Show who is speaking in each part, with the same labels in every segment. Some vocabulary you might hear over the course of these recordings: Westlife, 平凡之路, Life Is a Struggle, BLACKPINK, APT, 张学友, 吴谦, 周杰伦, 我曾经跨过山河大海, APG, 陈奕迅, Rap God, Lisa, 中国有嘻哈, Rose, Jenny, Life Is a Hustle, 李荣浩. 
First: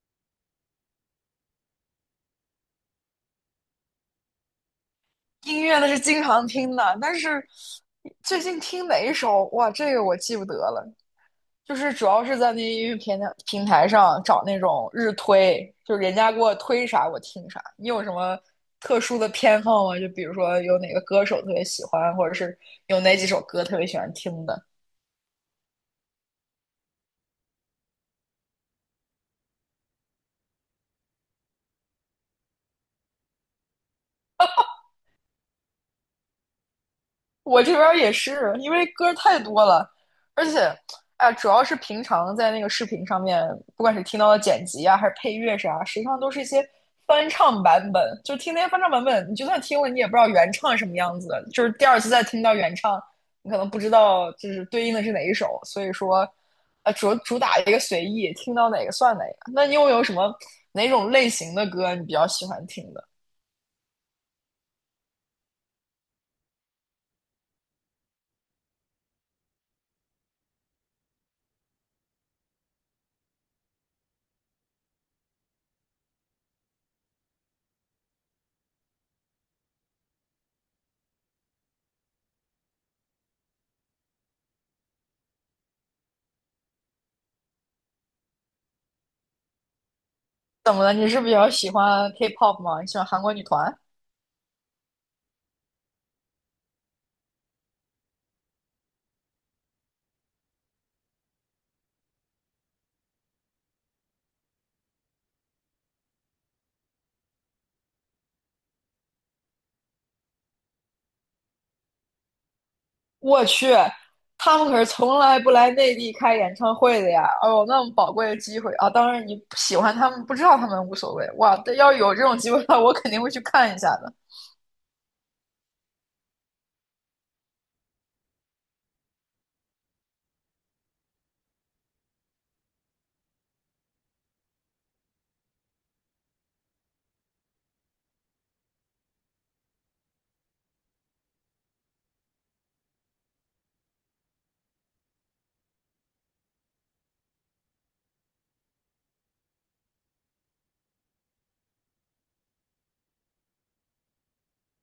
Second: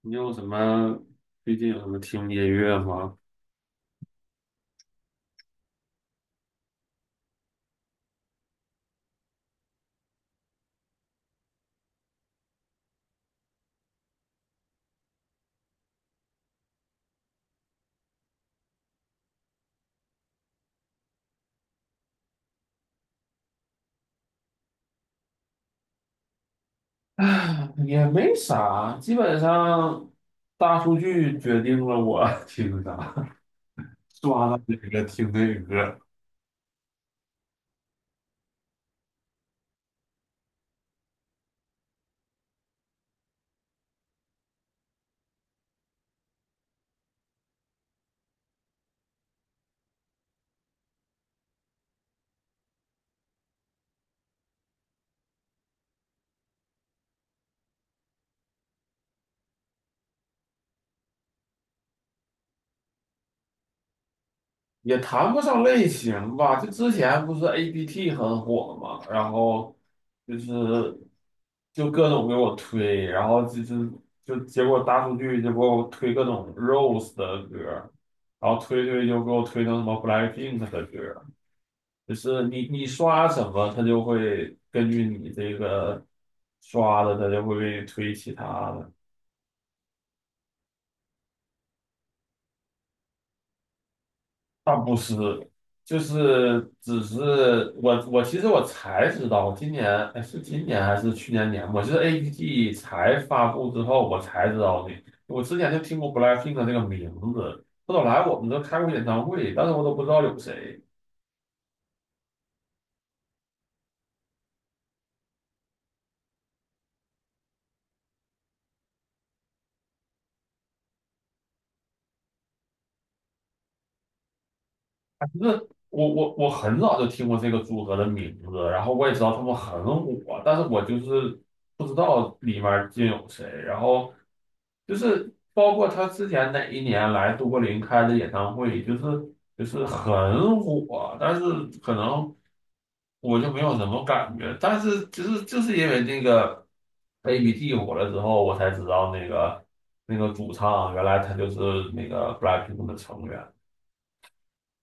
Speaker 1: 你有什么最近有什么听音乐吗？
Speaker 2: 音乐那是经常听的，但是最近听哪一首，哇，这个我记不得了。就是主要是在那音乐平台上找那种日推，就是人家给我推啥我听啥。你有什么特殊的偏好吗？就比如说有哪个歌手特别喜欢，或者是有哪几首歌特别喜欢听的？
Speaker 1: 啊，也没啥，基本上大数据决定了我 听啥，刷到哪个听哪个。
Speaker 2: 我这边儿也是，因为歌太多了，而且，哎，主要是平常在那个视频上面，不管是听到的剪辑啊，还是配乐啥，实际上都是一些翻唱版本。就听那些翻唱版本，你就算听了，你也不知道原唱什么样子的，就是第二次再听到原唱，你可能不知道就是对应的是哪一首。所以说，主打一个随意，听到哪个算哪个。那你又有什么哪种类型的歌你比较喜欢听的？
Speaker 1: 也谈不上类型吧。就之前不是 APT 很火嘛，然后就是就各种给我推，然后就结果大数据就给我推各种 Rose 的歌，然后推就给我推成什么 BLACKPINK 的歌。就是你刷什么，它就会根据你这个刷的，它就会给你推其他的。
Speaker 2: 怎么了？你是比较喜欢 K-pop 吗？你喜欢韩国女团？
Speaker 1: 倒不是，就是只是我其实我才知道，我今年，哎，是今年还是去年年末，就是 A P G 才发布之后，我才知道的。我之前就听过 BLACKPINK 的这个名字，后来我们都开过演唱会，但是我都不知道有谁。
Speaker 2: 我去，他们可是从来不来内地开演唱会的呀！哦，那么宝贵的机会啊！当然，你喜欢他们，不知道他们无所谓。哇，但要有这种机会的话，我肯定会去看一下的。
Speaker 1: 那我很早就听过这个组合的名字，然后我也知道他们很火，但是我就是不知道里面儿竟有谁。然后就是包括他之前哪一年来都柏林开的演唱会，就是很火，但是可能我就没有什么感觉。但是就是因为那个 ABT 火了之后，我才知道那个主唱原来他就是那个 BLACKPINK 的成员。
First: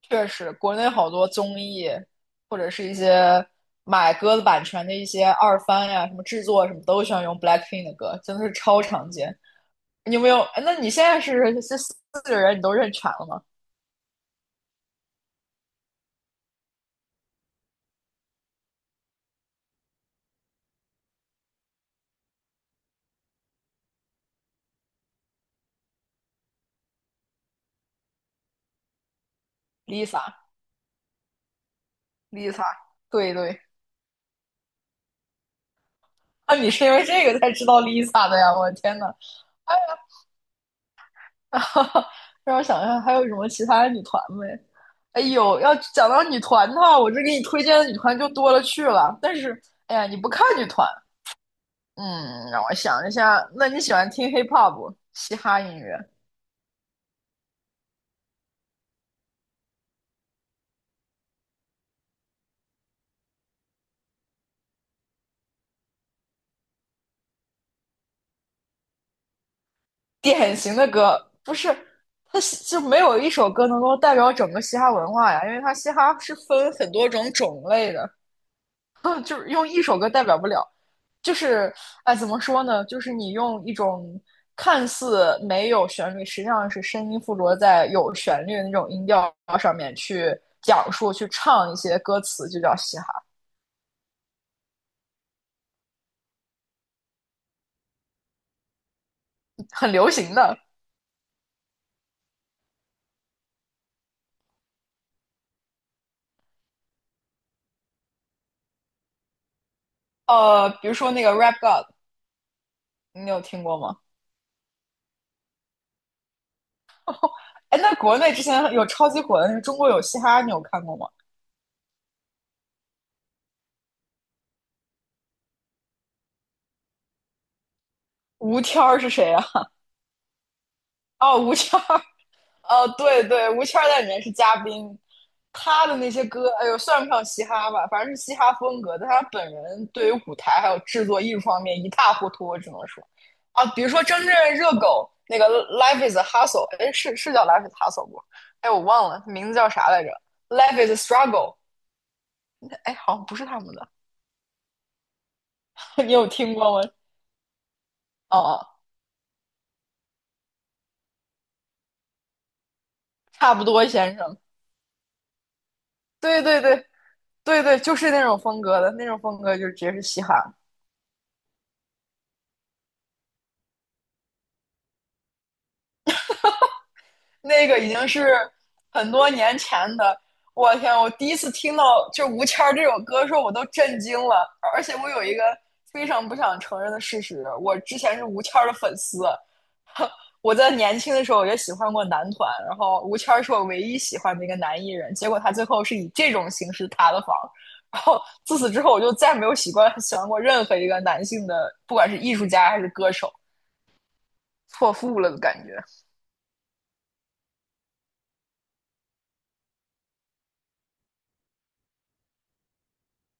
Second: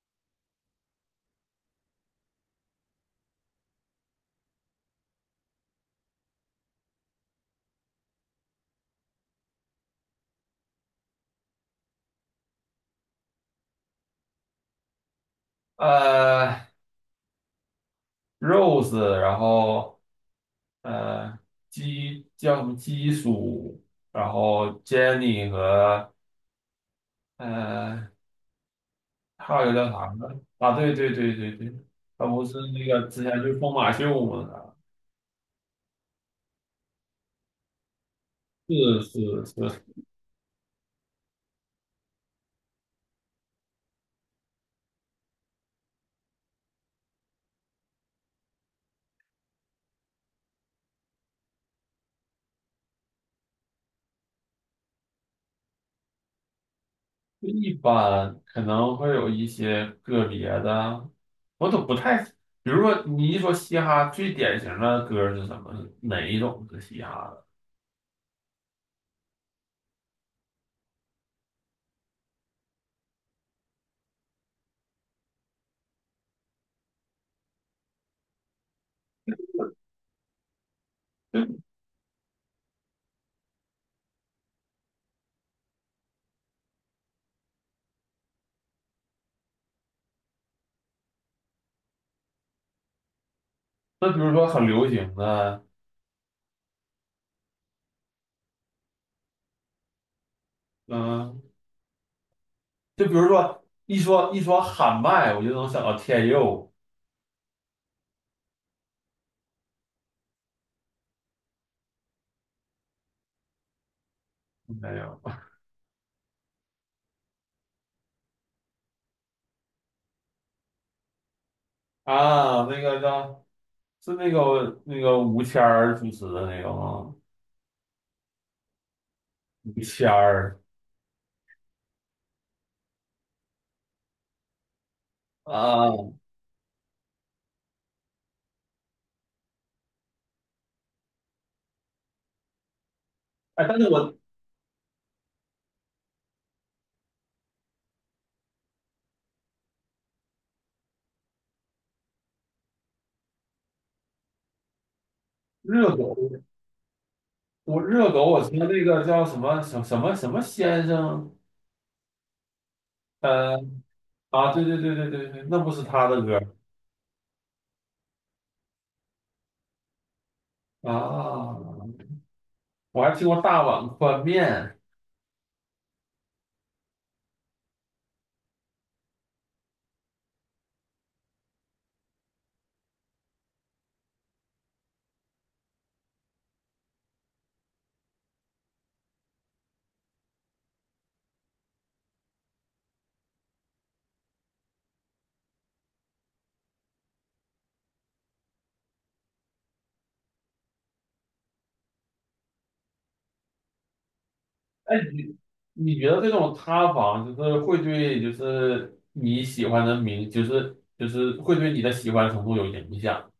Speaker 2: 确实，国内好多综艺，或者是一些买歌的版权的一些二番呀，什么制作什么，都喜欢用 BLACKPINK 的歌，真的是超常见。你有没有？哎，那你现在是这四个人你都认全了吗
Speaker 1: 呃，Rose，然后呃基叫什么基叔，然后 Jenny 和呃还有一个啥
Speaker 2: ？Lisa，Lisa，
Speaker 1: 呢？啊，对对对对对，他不是那个之前
Speaker 2: 对
Speaker 1: 去
Speaker 2: 对，
Speaker 1: 疯马秀吗？
Speaker 2: 啊，你是因为这个才知道 Lisa 的呀！我的天
Speaker 1: 是
Speaker 2: 呐！哎，
Speaker 1: 是是。
Speaker 2: 让我想一下，还有什么其他的女团没？哎呦，要讲到女团的话，我这给你推荐的女团就多了去了。但是，哎呀，你不看女团，嗯，让我想一下，那你喜欢听 hip hop 嘻哈音乐？
Speaker 1: 一般可能会有一些个别的，我都不太，比如说你一说嘻哈，最典型的歌是什么？哪一种是嘻哈的？
Speaker 2: 典型的歌不是，它就没有一首歌能够代表整个嘻哈文化呀，因为它嘻哈是分很多种种类的，就是用一首歌代表不了。就
Speaker 1: 就
Speaker 2: 是哎，怎么说呢？就是你用一种看似没有旋律，实际上是声音附着在有旋律的那种音调上面去讲述、去唱一些歌词，就叫嘻哈，
Speaker 1: 那比如说很流行的，
Speaker 2: 很流行的。
Speaker 1: 嗯，就比如说一说喊麦，我就能想到天佑，
Speaker 2: 呃，比如说那个 Rap God，你有听过吗？
Speaker 1: 没有。
Speaker 2: 哎，那国内之前有超级火的，中国有嘻哈，你有看过吗？
Speaker 1: 啊，那个叫是那个吴谦儿主持的那个吗？
Speaker 2: 吴天儿是谁啊？
Speaker 1: 吴谦儿
Speaker 2: 哦，吴天儿，呃，对对，吴谦儿在里面是嘉宾，他的那
Speaker 1: 啊。
Speaker 2: 些歌，哎呦，算不上嘻哈吧，反正是嘻哈风格，但他本人对于舞台还有制作艺术方面一塌糊涂，我只能说，
Speaker 1: 哎，
Speaker 2: 啊，
Speaker 1: 但
Speaker 2: 比
Speaker 1: 是
Speaker 2: 如说真正热狗那个《Life Is a Hustle》，哎，是是叫《Life Is a Hustle》不？哎，我忘了名字叫啥来着，《Life Is a Struggle》，哎，好像不是他们的，
Speaker 1: 热
Speaker 2: 你
Speaker 1: 狗，
Speaker 2: 有听过吗？
Speaker 1: 我热狗，我听
Speaker 2: 哦，
Speaker 1: 那个叫什么什么什么什么先生。
Speaker 2: 差
Speaker 1: 呃
Speaker 2: 不多，先生，
Speaker 1: 啊，对对对对对对，那不是他的歌。
Speaker 2: 对对对对对，就是那种风格的，那种风格就直接是嘻哈。
Speaker 1: 啊，我还听过大碗宽面。
Speaker 2: 那个已经是很多年前的。我天！我第一次听到就吴谦这首歌的时候，我都震惊了。而且我有一个非常不想承认的事实，我之前是吴谦的粉丝。我在年轻的时候也喜欢过男团，然后吴谦是我唯一喜欢的一个男艺人。结果他最后是以这种形式塌了房。然后自此之后，我就再没有喜欢过任何一个男性的，不管是艺术家还是歌手，错
Speaker 1: 哎，
Speaker 2: 付了
Speaker 1: 你
Speaker 2: 的感觉。
Speaker 1: 你觉得这种塌房就是会对就是你喜欢的明，就是会对你的喜欢程度有影响？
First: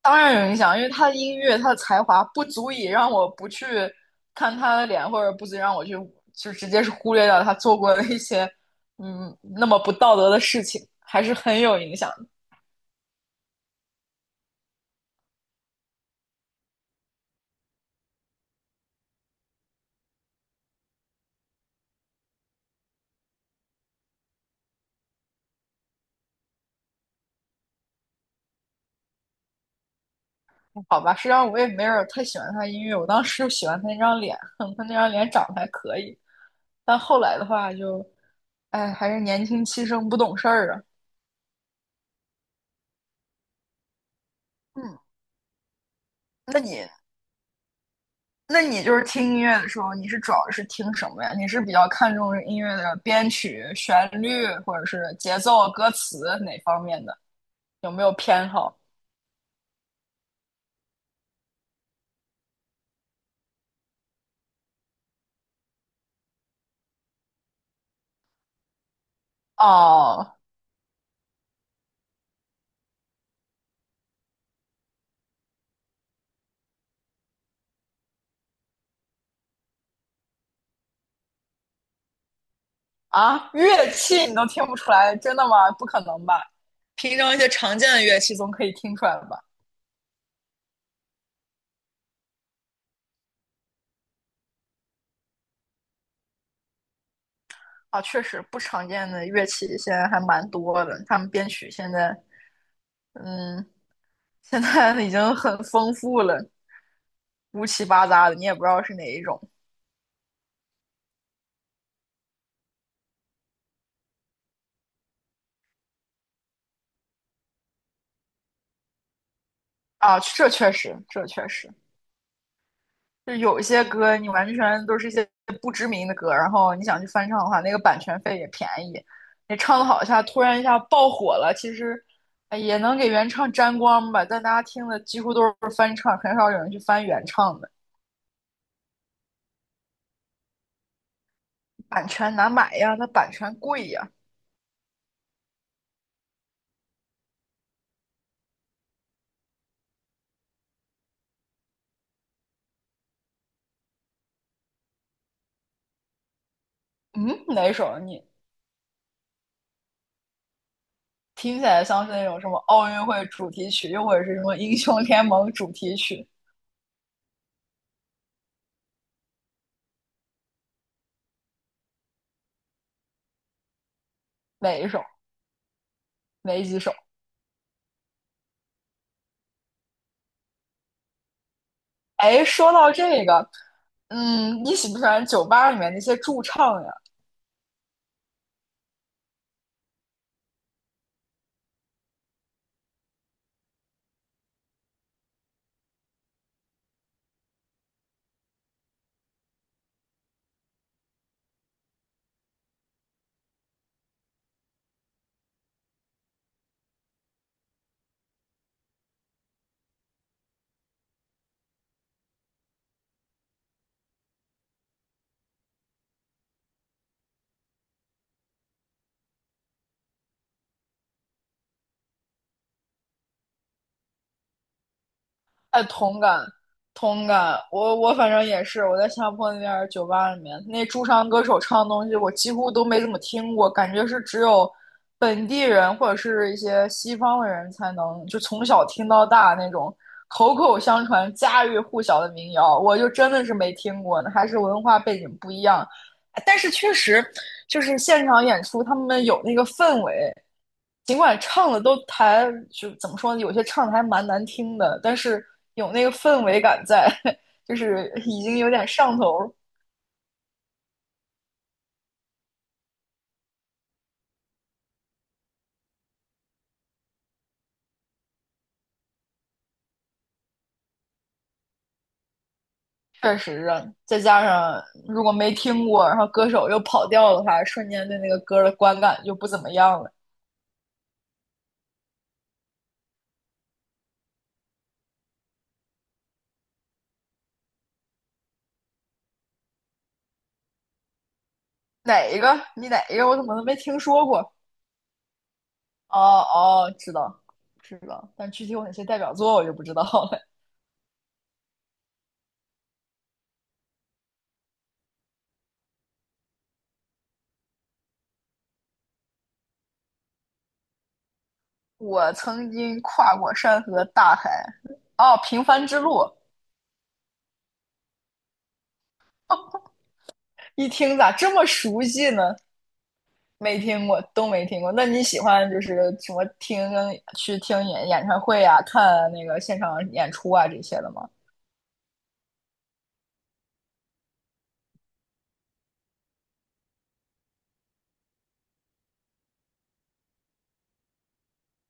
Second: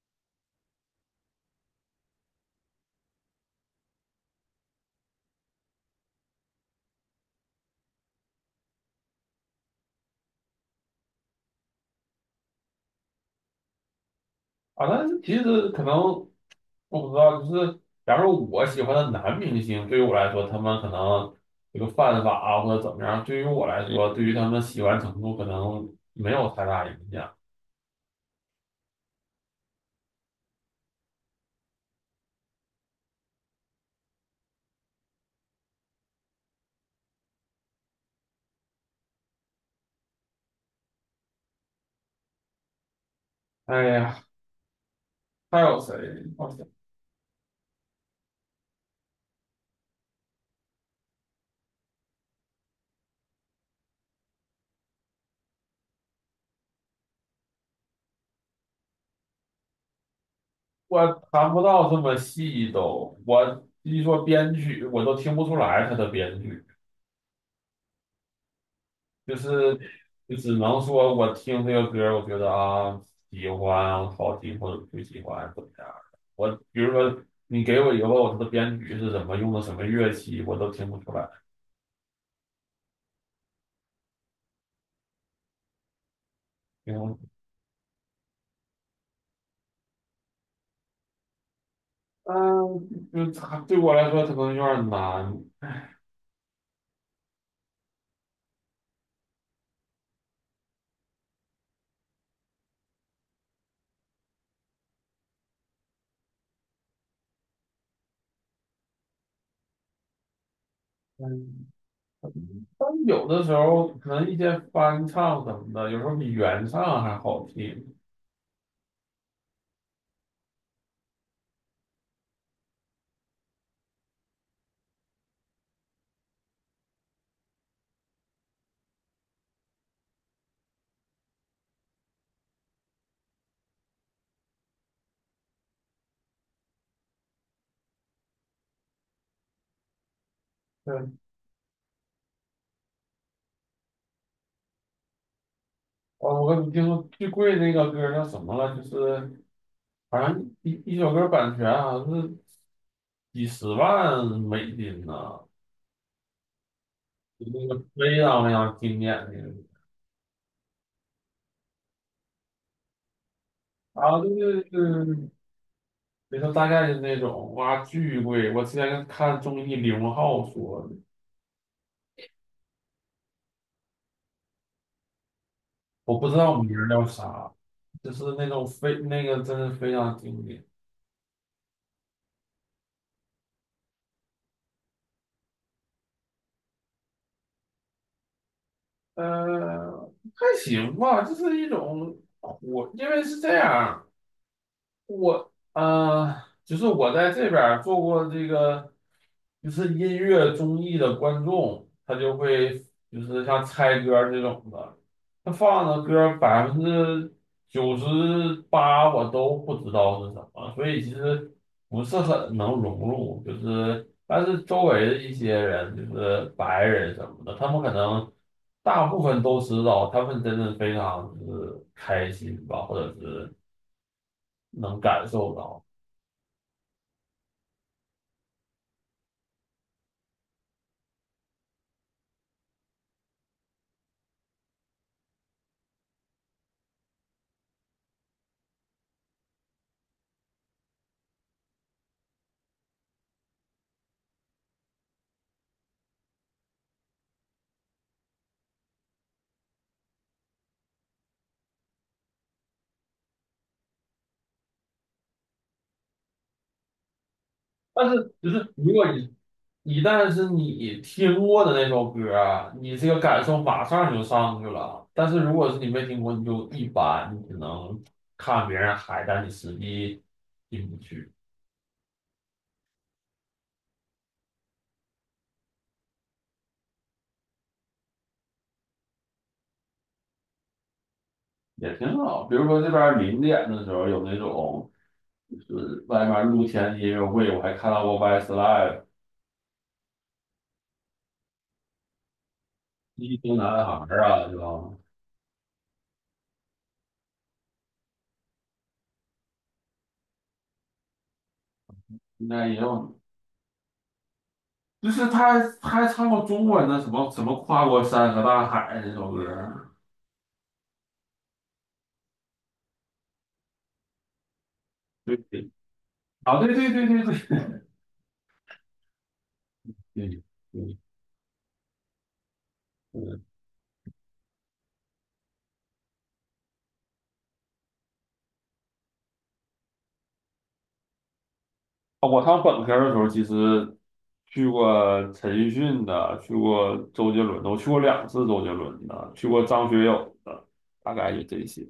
Speaker 2: 当然有影响，因为他的音乐，他的才华不足以让我不去看他的脸，或者不足以让我去就直接是忽略掉他做过的一些嗯那么不道德的事情，还是很有影响的。
Speaker 1: 啊？但是其实可能我不知道，就是假如我喜欢的男明星，对于我来说，他们可能这个犯法啊或者怎么样，对于我来说，对于他们喜欢程度可能没有太大影响。
Speaker 2: 好吧，实际上我也没有太喜欢他音乐，我当时就喜欢他那张脸，他那张脸长得还可以，但后来的话就，哎，还是年轻气盛不懂事儿啊。
Speaker 1: 哎呀，
Speaker 2: 嗯，
Speaker 1: 还有谁？我
Speaker 2: 那
Speaker 1: 想
Speaker 2: 你那你就是听音乐的时候，你是主要是听什么呀？你是比较看重音乐的编曲、旋律，或者是节奏、歌词哪方面的？有没有偏好？
Speaker 1: 我谈不到这么细都，我一说编剧，我都听不出来他的编剧。就是
Speaker 2: 哦，
Speaker 1: 就只能说我听这个歌儿我觉得啊喜欢，好听或者不喜欢怎么样的。我比如说你给我以后它的编曲是什么，用的什么乐器，我都听不出来。
Speaker 2: 啊，乐器你都听不出来，真的吗？不可能吧？
Speaker 1: 嗯。
Speaker 2: 平常一些常见的乐器总可以听出来吧？
Speaker 1: 嗯，就它对我来说它可能有点难。
Speaker 2: 啊，确实不常见的乐器现在还蛮多的，他们编曲现在，嗯，现在已经很丰富了，乌七八杂的，你也不知道是哪一种
Speaker 1: 嗯，但有的时候可能一些翻唱什么的，有时候比原唱还好听。
Speaker 2: 啊。这确实，这确实。就有一些歌你完全都是一些不知名的歌，然后你想去翻唱的话，那个版权费也便宜。你唱的好一下，突然一下爆火了，其实哎也能给原唱沾光吧，但大家听的几乎都是翻唱，很少有人去翻原唱的。
Speaker 1: 对。
Speaker 2: 版权难买呀，它版权贵呀。
Speaker 1: 哦，我跟你听说最贵那个歌叫什么了？就是好像一首歌版权好像是几十万美金呢。
Speaker 2: 嗯，
Speaker 1: 就那
Speaker 2: 哪
Speaker 1: 个
Speaker 2: 首？
Speaker 1: 非
Speaker 2: 你
Speaker 1: 常非常经典的。
Speaker 2: 听起来像是那种什么奥运会主题曲，又或
Speaker 1: 啊，
Speaker 2: 者是什么
Speaker 1: 就
Speaker 2: 英雄联
Speaker 1: 是
Speaker 2: 盟主题曲？
Speaker 1: 里头大概是那种哇，巨贵。我之前看综艺李荣浩说的，
Speaker 2: 哪一首？
Speaker 1: 我不知道
Speaker 2: 哪
Speaker 1: 名
Speaker 2: 几
Speaker 1: 儿
Speaker 2: 首？
Speaker 1: 叫啥，就是那种非那个真是非常经典。
Speaker 2: 哎，说到这个，嗯，你喜不喜欢酒吧里面那些驻唱呀？
Speaker 1: 还行吧，就是一种火，因为是这样。我就是我在这边儿做过这个，就是音乐综艺的观众，他就会就是像猜歌儿这种的，他放的歌98%我都不知道是什么，所以其实不是很能融入。就是，但是周围的一些人，就是白人什么的，他们可能大部分都知道，他们真的非常就是开心吧，或者是能感受到。
Speaker 2: 哎，同感，同感。我反正也是，我在新加坡那边儿酒吧里面，那驻唱歌手唱的东西，我几乎都没怎么听过，感觉是只有本地人或者是一些西方的人才能，就从小听到大那种口口相传、家喻户晓的民谣，我就真的是没听过呢，还是文化背景不一样。但是确实就是现场演出，他们有那个氛围，尽管唱的都还就怎么说呢，有些唱的还蛮难听的，但是有那个氛围感在，就
Speaker 1: 但
Speaker 2: 是
Speaker 1: 是
Speaker 2: 已
Speaker 1: 就
Speaker 2: 经有
Speaker 1: 是
Speaker 2: 点
Speaker 1: 如果
Speaker 2: 上
Speaker 1: 你
Speaker 2: 头。
Speaker 1: 一旦是你听过的那首歌啊，你这个感受马上就上去了。但是如果是你没听过，你就一般，你只能看别人嗨，但你实际进不去。
Speaker 2: 确实啊，再加上如果没听过，然后歌手又跑调的话，瞬间对那个歌的观感就不怎么样了。
Speaker 1: 也挺好。比如说这边儿零点的时候有那种，就是外面露天的音乐会，我还看到过 Westlife、
Speaker 2: 哪一个？你哪一个？我
Speaker 1: 一
Speaker 2: 怎么
Speaker 1: 星
Speaker 2: 都没
Speaker 1: 男
Speaker 2: 听
Speaker 1: 孩儿
Speaker 2: 说
Speaker 1: 啊，
Speaker 2: 过？
Speaker 1: 对吧？
Speaker 2: 哦哦，知道知道，但具体有哪些代表作我就不知道了。
Speaker 1: 应该也有，就是他还唱过中文的什么什么跨过山和大海那首歌儿。
Speaker 2: 我曾经跨过山河大海。哦，
Speaker 1: 对。
Speaker 2: 平凡之路。
Speaker 1: 啊，对对对对对。
Speaker 2: 哦，
Speaker 1: 嗯
Speaker 2: 一
Speaker 1: 嗯
Speaker 2: 听咋这么熟悉呢？
Speaker 1: 嗯。
Speaker 2: 没听过，都没听过。那你喜欢就是什么听去听演唱会啊，看那个现场演出啊这些的吗？
Speaker 1: 啊，我上本科的时候，其实去过陈奕迅的，去过周杰伦的，我去过2次周杰伦的，去过张学友的，大概就这些。